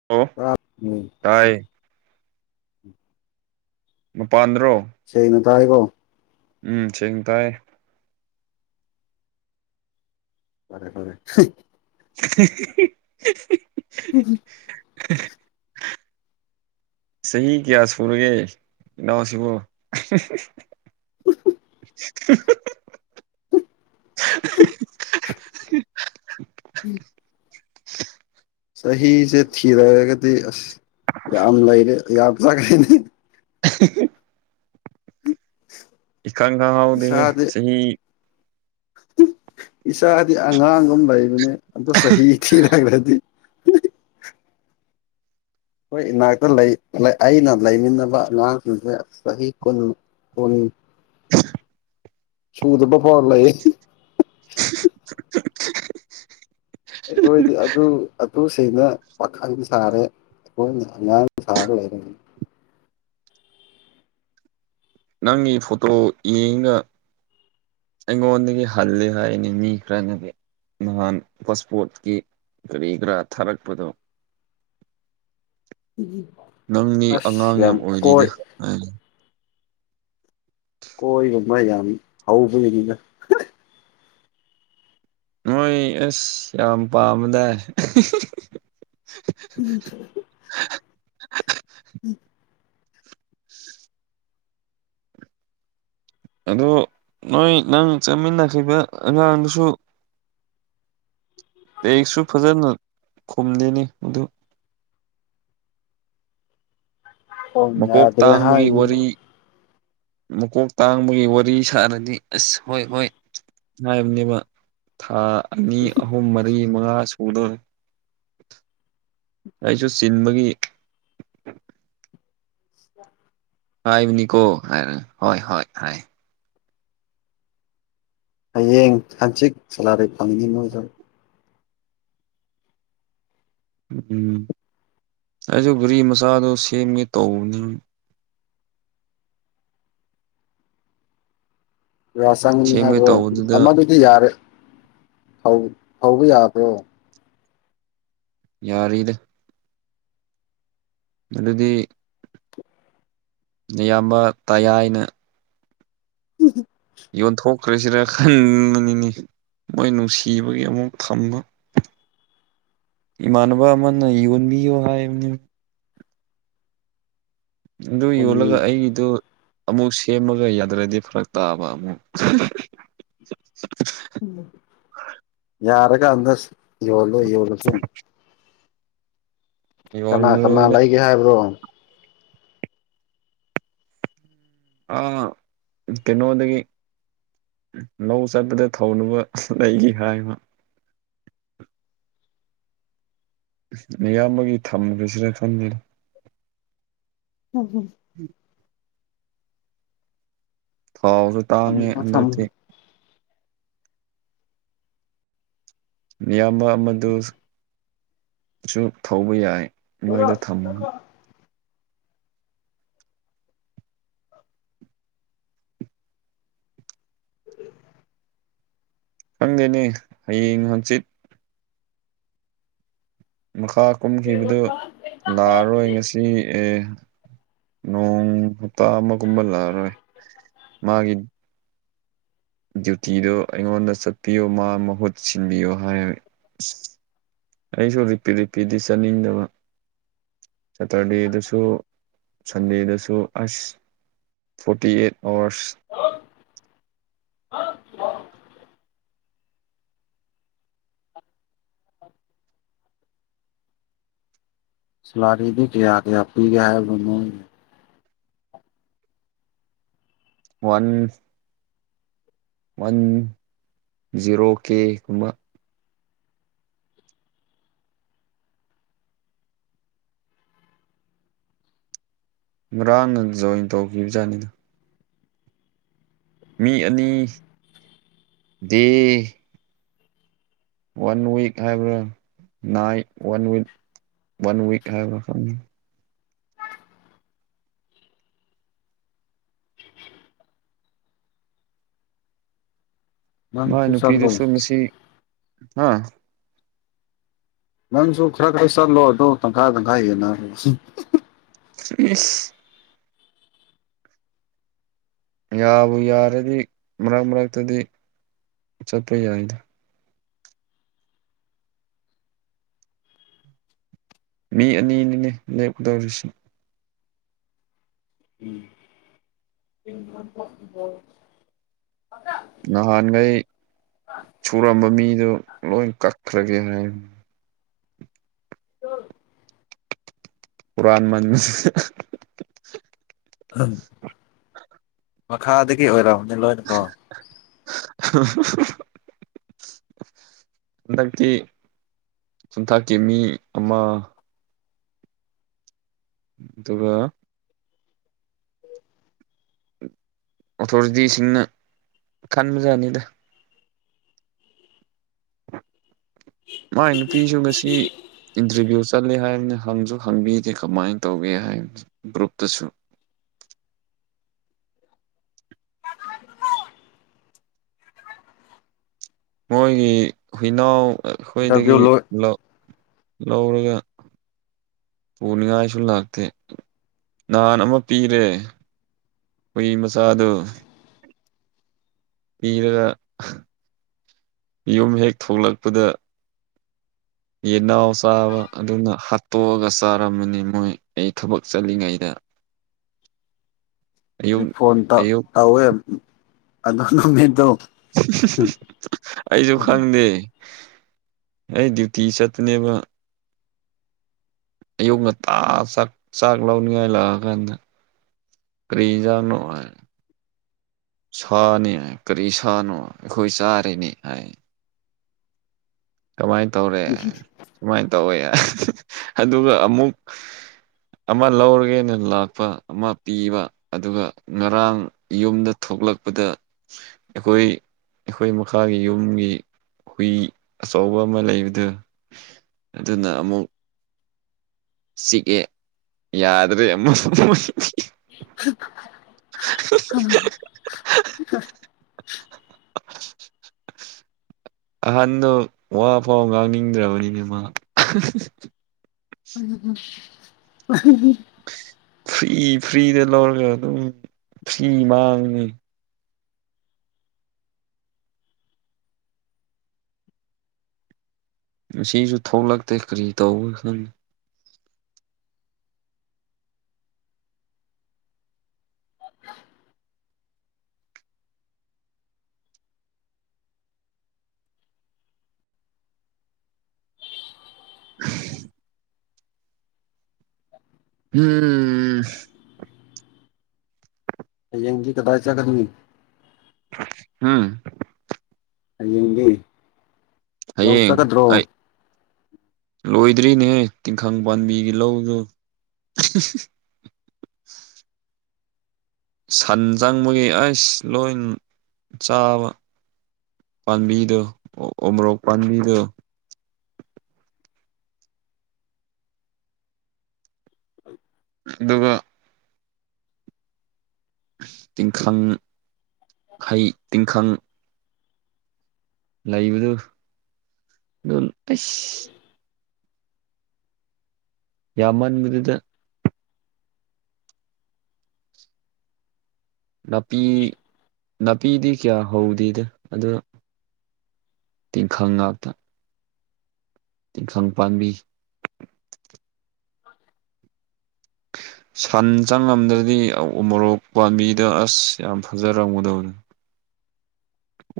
ꯑꯣ꯫ [unintelligible] ꯇꯥꯑꯦ꯫ ꯅꯨꯄꯥꯥꯟꯗ꯭ꯔꯣ꯫ ꯁꯦꯡꯅ ꯇꯥꯏꯀꯣ꯫ ꯎꯝ ꯁꯦꯡꯅ ꯇꯥꯑꯦ꯫ ꯐꯔꯦ-ꯐꯔꯦ [unintelligible] [unintelligible] [unintelligible] ꯆꯍꯤ ꯀꯌꯥ ꯁꯨꯔꯒꯦ ꯏꯅꯥꯎꯁꯤꯕꯨ꯫ [unintelligible] [unintelligible] ꯆꯍꯤꯁꯦ ꯊꯤꯔꯑꯒꯗꯤ ꯑꯁ ꯌꯥꯝ ꯂꯩꯔꯦ ꯌꯥꯝ ꯆꯥꯕ [unintelligible] [unintelligible] [inaudible] ꯏꯈꯪꯪ ꯈꯪꯍꯥꯎꯗꯦꯍꯦ ꯏꯁꯥꯗꯤ ꯆꯍꯤ [unintelligible] ꯏꯁꯥꯗꯤ ꯑꯉꯥꯡꯒꯨꯝ ꯂꯩꯕꯅꯦ ꯑꯝꯇ ꯆꯍꯤ ꯊꯤꯔꯛꯑꯗꯤ ꯈꯣꯏ ꯏꯅꯥꯛꯇ ꯂꯩ ꯂ ꯑꯩꯅ ꯂꯩꯃꯤꯟꯅꯕ ꯑꯉꯥꯡꯁꯤꯡꯁꯦ ꯆꯍꯤ ꯀꯨꯟ ꯀꯨꯟ ꯁꯨꯗ꯭ꯔꯤꯕ ꯐꯥꯏ ꯂꯩꯌꯦ꯫ [unintelligible] ꯑꯩꯈꫭꯏꯗꯤ ꯑꯗꯨ ꯑꯗꯨ ꯁ ꯑꯩꯅ ꯄꯥꯈꯪ ꯁꯥꯔꯦ ꯊꯃꯣꯏꯅ ꯑꯉꯥꯡ ꯁꯔꯒ ꯂꯩꯔꯕꯅꯦ ꯅꯪꯒꯤ ꯐꯣꯇꯣ ꯌꯦꯡꯒꯥ ꯑꯩꯉꯣꯟꯗꯒꯤ ꯍꯜꯂꯦ ꯍꯥꯏꯌꯦꯅꯦ ꯃꯤ ꯈꯔꯅꯗꯤ ꯅꯍꯥꯟ ꯄꯥꯁꯄꯣꯔꯠꯀꯤ ꯀꯔꯤ ꯀꯔꯥ ꯊꯥꯔꯛꯄꯗꯣ [unintelligible] ꯅꯪꯗꯤ ꯑꯁ ꯑꯉꯥꯡ ꯌꯥꯝ ꯑꯣꯏꯔꯤꯗ ꯀꯣꯏ [unintelligible] ꯀꯣꯏ ꯒꯨꯝꯕ ꯌꯥꯝ ꯍꯧꯕꯒꯤꯅꯤꯅ ꯅꯣꯏ ꯑꯁ ꯌꯥꯝ ꯄꯥꯝꯕꯗꯥꯏ [unintelligible] [unintelligible] [unintelligible] [unintelligible] [inaudible] ꯑꯗꯣ ꯅꯣꯏ ꯅꯪ ꯆꯠꯃꯤꯟꯅꯈꯤꯕ ꯑꯉꯥꯡꯗꯨꯁꯨ ꯇꯦꯛꯁꯨ ꯐꯖꯟꯅ ꯈꯨꯝꯗꯦꯅꯤ ꯃꯗꯨ ꯐꯣꯟ ꯃꯀꯣꯛ ꯌꯥꯗ꯭ꯔꯦ ꯇꯥꯡꯕꯒꯤ ꯍꯥꯏꯅꯤ ꯋꯥꯔꯤ ꯃꯥ ꯃꯀꯣꯛ ꯇꯥꯡꯕꯒꯤ ꯋꯥꯔꯤ ꯁꯥꯔꯅꯤ ꯑꯁ ꯍꯣꯏ ꯍꯣꯏ ꯃ꯭ꯍꯥꯏꯕꯅꯦꯕ ꯊꯥ ꯑꯅꯤ, ꯑꯍꯨꯝ, ꯃꯔꯤ, ꯃꯉꯥ ꯁꯨꯗꯣꯔꯦ ꯑꯩꯁꯨ ꯆꯤꯟꯕꯒꯤ [inaudible] ꯍꯥꯏꯕꯅꯤꯀꯣ ꯍꯥꯏꯔ ꯍꯣꯏ ꯍꯣꯏ ꯍꯥꯏ ꯍꯥꯌꯦꯡ ꯍꯟꯆꯤꯛ ꯁꯦꯂꯥꯔꯤ ꯐꯪꯒꯅꯤ ꯅꯣꯏꯁꯨ꯫ ꯎꯨ ꯎꯝ ꯑꯩꯁꯨ ꯒꯨꯔꯤ ꯃꯆꯥꯗꯣ ꯁꯦꯝꯒꯦ ꯇꯧꯕꯅꯦꯕ ꯀꯌꯥ ꯆꯪꯉꯅꯤ ꯁꯦꯝꯒꯦ ꯍꯥꯏꯕ꯭ꯔꯣ ꯇꯧꯕꯗꯨꯗ ꯑꯃꯗꯨꯗꯤ ꯌꯥꯔꯦ ꯍꯧ ꯍꯧꯕ ꯌꯥꯕ꯭ꯔꯣ? ꯌꯥꯔꯤꯗ ꯅꯗꯨꯗꯤ ꯅꯌꯥꯝꯕ ꯇꯥꯌꯥꯥꯏꯅ [unintelligible] ꯌꯣꯟꯊꯣꯛꯈ꯭ꯔꯁꯤꯔ ꯈꯟꯕꯅꯤꯅꯦ ꯃꯣꯏ ꯅꯨꯡꯁꯤꯕꯒꯤ ꯑꯃꯨꯛ ꯊꯝꯕ ꯏꯃꯥꯟꯅꯕ ꯑꯃꯅ ꯌꯣꯟꯕꯤꯌꯣ ꯍꯥꯏꯕꯅꯦꯕ ꯑꯗꯨ ꯌꯣꯜꯂꯒ ꯍꯨꯟꯒꯤ ꯑꯩꯒꯤꯗꯣ ꯑꯃꯨꯛ ꯁꯦꯝꯃꯒ ꯌꯥꯗꯔꯗꯤ ꯐꯔꯛ ꯇꯥꯕ ꯑꯃꯨꯛ [unintelligible] [unintelligible] ꯌꯥꯔ ꯀꯟꯗꯥ [unintelligible] ꯌꯣꯜꯂꯣ ꯌꯣꯜꯂꯁꯨꯡ ꯀꯅꯥ ꯀꯅꯥ ꯌꯣꯜꯂꯔꯣꯏꯗ ꯂꯩꯒꯦ ꯍꯥꯏꯕ꯭ꯔꯣꯡ? ꯑꯥ ꯀꯩꯅꯣꯗꯒꯤ ꯂꯧ ꯆꯠꯄꯗ ꯊꯧꯅꯕ [unintelligible] ꯂꯩꯒꯦ ꯍꯥꯏꯕ ꯅꯌꯥꯝꯕꯒꯤ ꯊꯝꯈ꯭ꯔꯁꯤꯔ ꯈꯪꯗꯦꯅꯦ [unintelligible] ꯎꯝ ꯊꯥꯎꯁꯨ ꯍꯝ ꯇꯥꯡꯉꯦ ꯊꯝꯈ꯭ꯔꯣ ꯍꯟꯗꯛꯇꯤ ꯊꯝꯈ꯭ꯔꯣ ꯅꯌꯥꯝꯕ ꯑꯃꯗꯨꯁ ꯁꯨ ꯊꯧꯕ ꯌꯥꯏ ꯃꯣꯏꯗ ꯊꯝꯃꯒ ꯈꯪꯗꯦꯅꯦ ꯍꯥꯌꯦꯡ ꯍꯪꯆꯤꯠ ꯃꯈꯥ ꯀꯨꯝꯈꯤꯕꯗꯨ ꯂꯥꯛꯑꯔꯣꯏ ꯉꯁꯤ ꯑꯦ ꯅꯣꯡ ꯍꯞꯇꯥ ꯑꯃꯒꯨꯝꯕ ꯂꯥꯛꯑꯔꯣꯏ ꯃꯥꯒꯤ ꯗ꯭ꯌꯨꯇꯤꯗꯣ ꯑꯩꯉꯣꯟꯗ ꯆꯠꯄꯤꯌꯣ ꯃꯥ ꯃꯍꯨꯠ ꯁꯤꯟꯕꯤꯌꯣ ꯍꯥꯏ [unintelligible] ꯑꯩꯁꯨ ꯔꯤꯄꯤꯠ ꯔꯤꯄꯤꯠꯗꯤ ꯆꯠꯅꯤꯡꯗꯕ ꯁꯦꯇꯔꯗꯦꯗꯁꯨ ꯁꯟꯗꯦꯗꯁꯨ ꯑꯁ ꯐꯣꯔꯇꯤ ꯑꯩꯠ ꯑꯥꯋꯥꯔꯁ ꯍꯂꯣ ꯑ ꯍ [unintelligible] [inaudible] ꯁꯂꯥꯔꯤꯗꯤ ꯀꯌꯥ ꯀꯌꯥ ꯄꯤꯒꯦ ꯍꯥꯏꯕꯅꯣ ꯃꯣꯏꯒꯤ ꯋꯥꯟ ꯋꯥꯟ ꯖꯤꯔꯣ ꯀꯦ ꯒꯨꯝꯕ ꯉꯔꯥꯡꯅ ꯖꯣꯏꯟ ꯇꯧꯈꯤꯕꯖꯥꯠꯅꯤꯗ ꯃꯤ ꯑꯅꯤ ꯗꯤ ꯋꯥꯟꯋꯤꯛ ꯍꯥꯏꯕ꯭ꯔꯥ ꯅꯥꯏꯠ ꯋꯥꯟꯋꯥ ꯋꯥꯟꯋꯤꯛ ꯍꯥꯏꯕ꯭ꯔꯥ ꯈꯪꯗꯦ [inaudible] ꯃꯥꯏ ꯅꯪꯁꯨ ꯆꯠꯂꯣ ꯅꯨꯄꯤꯗꯨꯁꯨ ꯃꯁꯤ ꯍꯥ ꯅꯪꯁꯨ ꯈꯔ ꯈꯔ ꯆꯠꯂꯣ ꯑꯗꯨꯒ ꯇꯪꯈꯥꯏ ꯇꯪꯈꯥꯏ ꯌꯦꯅꯔꯣ ꯏꯁ ꯌꯥꯕꯨ ꯌꯥꯔꯗꯤ ꯃꯔꯛ ꯃꯔꯛꯇꯗꯤ ꯆꯠꯄ ꯌꯥꯏꯗ ꯃꯤ ꯑꯅꯤꯅꯤꯅꯦ ꯂꯦꯞꯀꯗꯧꯔꯤꯁꯤ ꯎꯝ ꯅꯍꯥꯟꯒꯩ ꯁꯨꯔꯝꯕ ꯃꯤꯗꯨꯣ ꯂꯣꯏ ꯀꯛꯈ꯭ꯔꯒꯦ ꯍꯥꯏ [unintelligible] ꯍꯨꯔꯥꯟꯃꯟ ꯎꯝ ꯃꯈꯥꯗꯒꯤ ꯑꯣꯏꯔꯛꯑꯕꯅꯤ ꯂꯣꯏꯅꯀꯣ [unintelligible] ꯍꯟꯗꯛꯀꯤ ꯌꯨꯝꯊꯥꯛꯀꯤ ꯃꯤ ꯑꯃ ꯑꯗꯨꯒ ꯑꯣꯊꯣꯔꯤꯇꯤꯁꯤꯡꯅ ꯈꯟꯕꯖꯟꯅꯤꯗ ꯃꯥꯏ ꯅꯨꯄꯤꯁꯨ ꯉꯁꯤ ꯏꯟꯇ꯭ꯔꯚꯤꯌꯨ ꯆꯠꯂꯦ ꯍꯥꯏꯕꯅꯤ ꯍꯪꯁꯨ ꯍꯪꯕꯤꯗꯦ ꯀꯃꯥꯏꯅ ꯇꯧꯒꯦ ꯍꯥꯏꯕ ꯒ꯭ꯔꯨꯞꯇꯁꯨ [unintelligible] ꯃꯣꯏꯒꯤ ꯍꯨꯏꯅꯥꯎ ꯏꯟꯇꯔꯚꯤꯌꯨ ꯑꯩꯈꯣꯏꯗꯒꯤ ꯂꯣꯏ ꯂꯧ ꯂꯧꯔꯒ ꯄꯨꯅꯤꯡꯉꯥꯏꯁꯨ ꯂꯥꯛꯇꯦ ꯅꯍꯥꯟ ꯑꯃ ꯄꯤꯔꯦ ꯍꯨꯏ ꯃꯆꯥꯗꯨ ꯄꯤꯔꯒ ꯌꯨꯝ ꯍꯦꯛ ꯊꯣꯛꯂꯛꯄꯗ ꯌꯦꯟꯅꯥꯎ ꯆꯥꯕ ꯑꯗꯨꯅ ꯍꯥꯠꯇꯣꯛꯑꯒ ꯆꯥꯔꯝꯝꯕꯅꯤ ꯃꯣꯏ ꯑꯩ ꯊꯕꯛ ꯆꯠꯂꯤꯉꯩꯗ [inaudible] ꯑꯩ ꯐꯣꯟ ꯇꯧ ꯑꯌꯨꯛ ꯇꯧꯋꯦ ꯑꯗꯣ ꯅꯨꯃꯤꯠꯇꯣ ꯑꯩꯖꯨ ꯈꯪꯗꯦ ꯑꯩ ꯗ꯭ꯌꯨꯇꯤ ꯆꯠꯄꯅꯦꯕ ꯑꯌꯨꯛ ꯉꯟꯇꯥ ꯆꯥꯛ ꯆꯥꯛ ꯂꯧꯅꯤꯡꯉꯥꯏ ꯂꯥꯛꯑꯀꯥꯟꯗ ꯀ꯭ꯔꯤ ꯍꯤꯟꯖꯥꯡꯅꯣ ꯍꯥꯏꯅ ꯁꯥꯅꯦ ꯀꯔꯤ ꯁꯥꯅꯣ ꯑꯩꯈꯣꯏ ꯆꯥꯔꯤꯅꯤ ꯍꯥꯏ ꯀꯃꯥꯏ ꯇꯧꯔꯦ ꯁꯨꯃꯥꯏꯅ ꯇꯧꯋꯦ ꯑꯗꯨꯒ ꯑꯃꯨꯛ ꯑꯃ ꯂꯧꯔꯒꯦꯅ ꯂꯥꯛꯄ ꯑꯃ ꯄꯤꯕ ꯑꯗꯨꯒ ꯉꯔꯥꯡ ꯌꯨꯝꯗ ꯊꯣꯛꯂꯛꯄꯗ ꯑꯩꯈꯣꯏ ꯑꯩꯈꯣꯏ ꯃꯈꯥꯒꯤ ꯌꯨꯝꯒꯤ ꯍꯨꯏ ꯑꯆꯧꯕ ꯑꯃ ꯂꯩꯕꯗꯨ ꯑꯗꯨꯅ ꯑꯃꯨꯛ ꯆꯤꯛꯑꯦ ꯌꯥꯗ꯭ꯔꯦ ꯑꯃꯁꯨ [unintelligible] [unintelligible] [unintelligible] [unintelligible] ꯑꯍꯟꯗꯣ ꯋꯥꯐꯥꯎ ꯉꯥꯡꯅꯤꯡꯗ꯭ꯔꯕꯅꯤꯅꯦ ꯃꯥ ꯎꯝ ꯎꯝ ꯐ꯭ꯔꯤ ꯐ꯭ꯔꯤꯗ ꯂꯧꯔꯒ ꯑꯗꯨꯝ ꯐ꯭ꯔꯤ ꯃꯥꯡꯉꯤ ꯉꯁꯤꯁꯨ ꯊꯣꯛꯂꯛꯇꯦ ꯀꯔꯤ ꯇꯧꯕ꯭ꯔꯥ ꯈꯪ [unintelligible] ꯎꯝ ꯎꯝ ꯍꯌꯦꯡꯗꯤ ꯀꯗꯥꯏ ꯆꯠꯀꯅꯤ ꯎꯝ ꯍꯌꯦꯡꯗꯤ ꯂꯧ ꯍꯌꯦꯡ ꯆꯠꯀꯗ꯭ꯔꯣ ꯑꯩ ꯂꯣꯏꯗ꯭ꯔꯤꯅꯦꯍꯦ ꯇꯤꯡꯈꯪ ꯄꯥꯟꯕꯤꯒꯤ ꯂꯧꯗꯣ ꯁꯟ ꯆꯪꯕꯒꯤ ꯑꯁ ꯂꯣꯏꯟ ꯆꯥꯕ ꯄꯥꯟꯕꯤꯗꯣ ꯑꯣꯃꯣꯔꯣꯛ ꯄꯥꯟꯕꯤꯗꯣ ꯑꯧ ꯑꯗꯨꯒ ꯇꯤꯡꯈꯪ ꯍꯩ ꯇꯤꯡꯈꯪ ꯂꯩꯕꯗꯣ ꯑꯗꯣ ꯑꯩꯁ [unintelligible] ꯌꯥꯝꯃꯟꯕꯗꯨꯗ ꯅꯥꯄꯤ ꯅꯥꯄꯤꯗꯤ ꯀꯌꯥ ꯍꯧꯗꯦꯗ ꯑꯗꯣ ꯇꯤꯡꯈꯪ ꯉꯥꯛꯇ ꯇꯤꯡꯈꯪ ꯄꯥꯟꯕꯤ [unintelligible] ꯁꯟ ꯆꯪꯉꯝꯗ꯭ꯔꯗꯤ ꯎꯃꯣꯔꯣꯛ ꯄꯥꯝꯕꯤꯗꯣ ꯑꯁ ꯌꯥꯝ ꯐꯖꯔꯝꯒꯗꯕꯅꯦ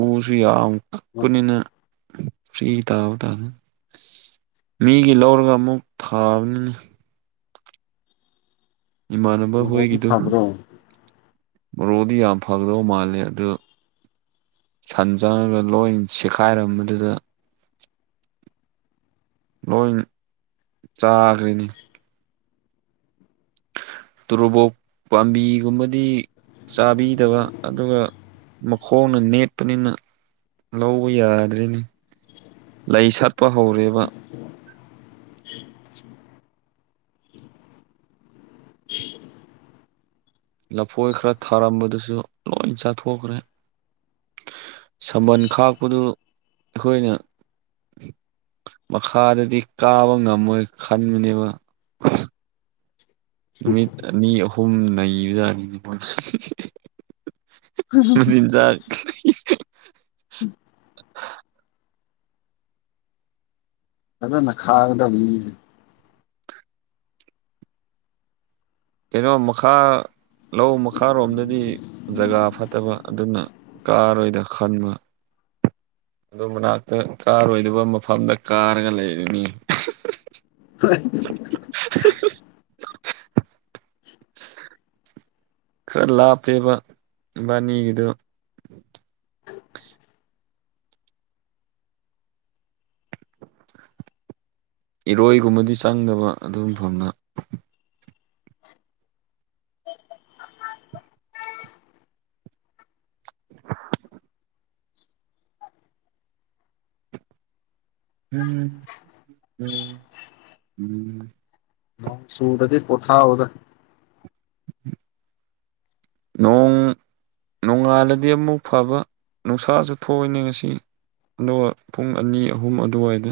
ꯎꯁꯨ ꯌꯥꯝ ꯀꯛꯄꯅꯤꯅ ꯐ꯭ꯔꯤ ꯇꯥꯕ ꯇꯥꯅꯦ ꯃꯤꯒꯤ ꯂꯧꯔꯒ ꯑꯃꯨꯛ ꯊꯥꯕꯅꯤꯅꯦ ꯏꯃꯥꯟꯅꯕ ꯃꯣꯔꯣꯛꯇꯤ ꯍꯣꯏꯒꯤꯗꯣ ꯐꯕ꯭ꯔꯣ ꯃꯣꯔꯣꯛꯗꯤ ꯌꯥꯝ ꯐꯒꯗꯧ ꯃꯥꯜꯂꯦ ꯑꯗꯣ ꯁꯟ ꯆꯪꯉꯒ ꯂꯣꯏꯅ ꯁꯦꯠꯈꯥꯏꯔꯝꯕꯗꯨꯗ ꯂꯣꯏ ꯆꯥꯈ꯭꯭ꯔꯦꯅꯦ ꯇꯨꯔꯨꯕꯣꯛ ꯄꯥꯝꯕꯤꯒꯨꯝꯕꯗꯤ ꯆꯥꯕꯤꯗꯕ ꯑꯗꯨꯒ ꯃꯈꯣꯡꯅ ꯅꯦꯠꯄꯅꯤꯅ ꯂꯧꯕ ꯌꯥꯗ꯭ꯔꯦꯅꯦ ꯂꯩ ꯁꯥꯠꯄ ꯍꯧꯔꯦꯕ ꯂꯐꯣꯏ ꯈꯔ ꯊꯥꯔꯝꯕꯗꯨꯁꯨ ꯂꯣꯏ ꯆꯥꯊꯣꯛꯈ꯭ꯔꯦ ꯁꯝꯕꯜ ꯈꯥꯛꯄꯗꯨ ꯑꯩꯈꯣꯏꯅ ꯃꯈꯥꯗꯗꯤ ꯀꯥꯕ ꯉꯝꯃꯣꯏ ꯈꯟꯕꯅꯦꯕ ꯅꯨꯃꯤꯠ ꯑꯅꯤ ꯑꯍꯨꯝ ꯅꯩꯕꯖꯥꯠꯅꯤꯅꯦ ꯃꯣꯏ [unintelligible] ꯃꯆꯤꯟꯖꯥꯛ ꯐꯖꯅ ꯈꯥꯒꯗꯝꯅꯤꯅꯦ ꯀꯩꯅꯣ ꯃꯈꯥ ꯂꯧ ꯃꯈꯥꯔꯣꯝꯗꯗꯤ ꯖꯒꯥ ꯐꯠꯇꯕ ꯑꯗꯨꯅ ꯀꯥꯔꯣꯏꯗ ꯈꯟꯕ ꯑꯗꯣ ꯃꯅꯥꯛꯇ ꯀꯥꯔꯣꯏꯗꯕ ꯃꯐꯝꯗ ꯀꯥꯔꯒ ꯂꯩꯔꯅꯤ ꯍꯣꯏ [unintelligible] ꯈꯔ ꯂꯥꯞꯄꯦꯕ ꯏꯕꯥꯟꯅꯤꯒꯤꯗꯨ ꯏꯔꯣꯏꯒꯨꯝꯕꯗꯤ ꯆꯪꯗꯕ ꯑꯗꯨꯨ ꯃꯐꯝꯅ [unintelligible] ꯎꯝꯝ ꯎꯝ ꯎꯝ ꯅꯣꯡ ꯆꯨꯔꯗꯤ ꯄꯣꯊꯥꯎꯗ ꯅꯣꯡ ꯅꯣꯡꯉꯥꯜꯂꯗꯤ ꯑꯃꯨꯛ ꯐꯕ ꯅꯨꯡꯁꯥꯁꯨ ꯊꯣꯛꯏꯅꯦ ꯉꯁꯤ ꯑꯗꯨꯒ ꯄꯨꯡ ꯑꯅꯤ ꯑꯍꯨꯝ ꯑꯗꯨꯋꯥꯏꯗ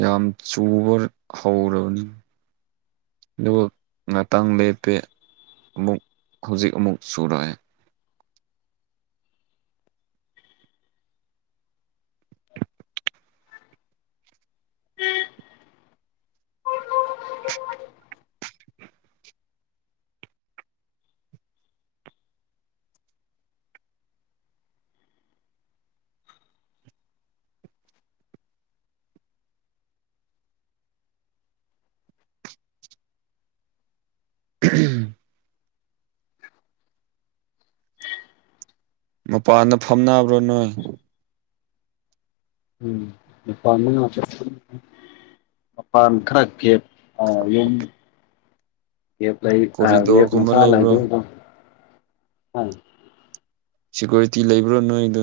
ꯌꯥꯝ ꯆꯨꯕ ꯍꯧꯔꯕꯅꯦ ꯑꯗꯨꯒ ꯉꯥꯛꯇꯪ ꯂꯦꯞꯄꯦ ꯑꯃꯨꯛ ꯍꯨꯖꯤꯛ ꯑꯃꯨꯛ ꯆꯨꯔꯛꯑꯦ [unintelligible] ꯃꯄꯥꯟꯗ ꯐꯝꯅꯕ꯭ꯔꯣ ꯅꯣꯏ ꯎꯝ [inaudible] ꯃꯄꯥꯟ ꯈꯔ ꯀꯦꯞ ꯑꯥ [inaudible] ꯀꯣꯔꯤꯗꯣꯔꯒꯨꯝꯕ ꯂꯩꯕ꯭ꯔꯣ [inaudible] ꯁꯤꯀ꯭ꯌꯨꯔꯤꯇꯤ ꯂꯩꯕ꯭ꯔꯣ ꯅꯣꯏꯗꯣ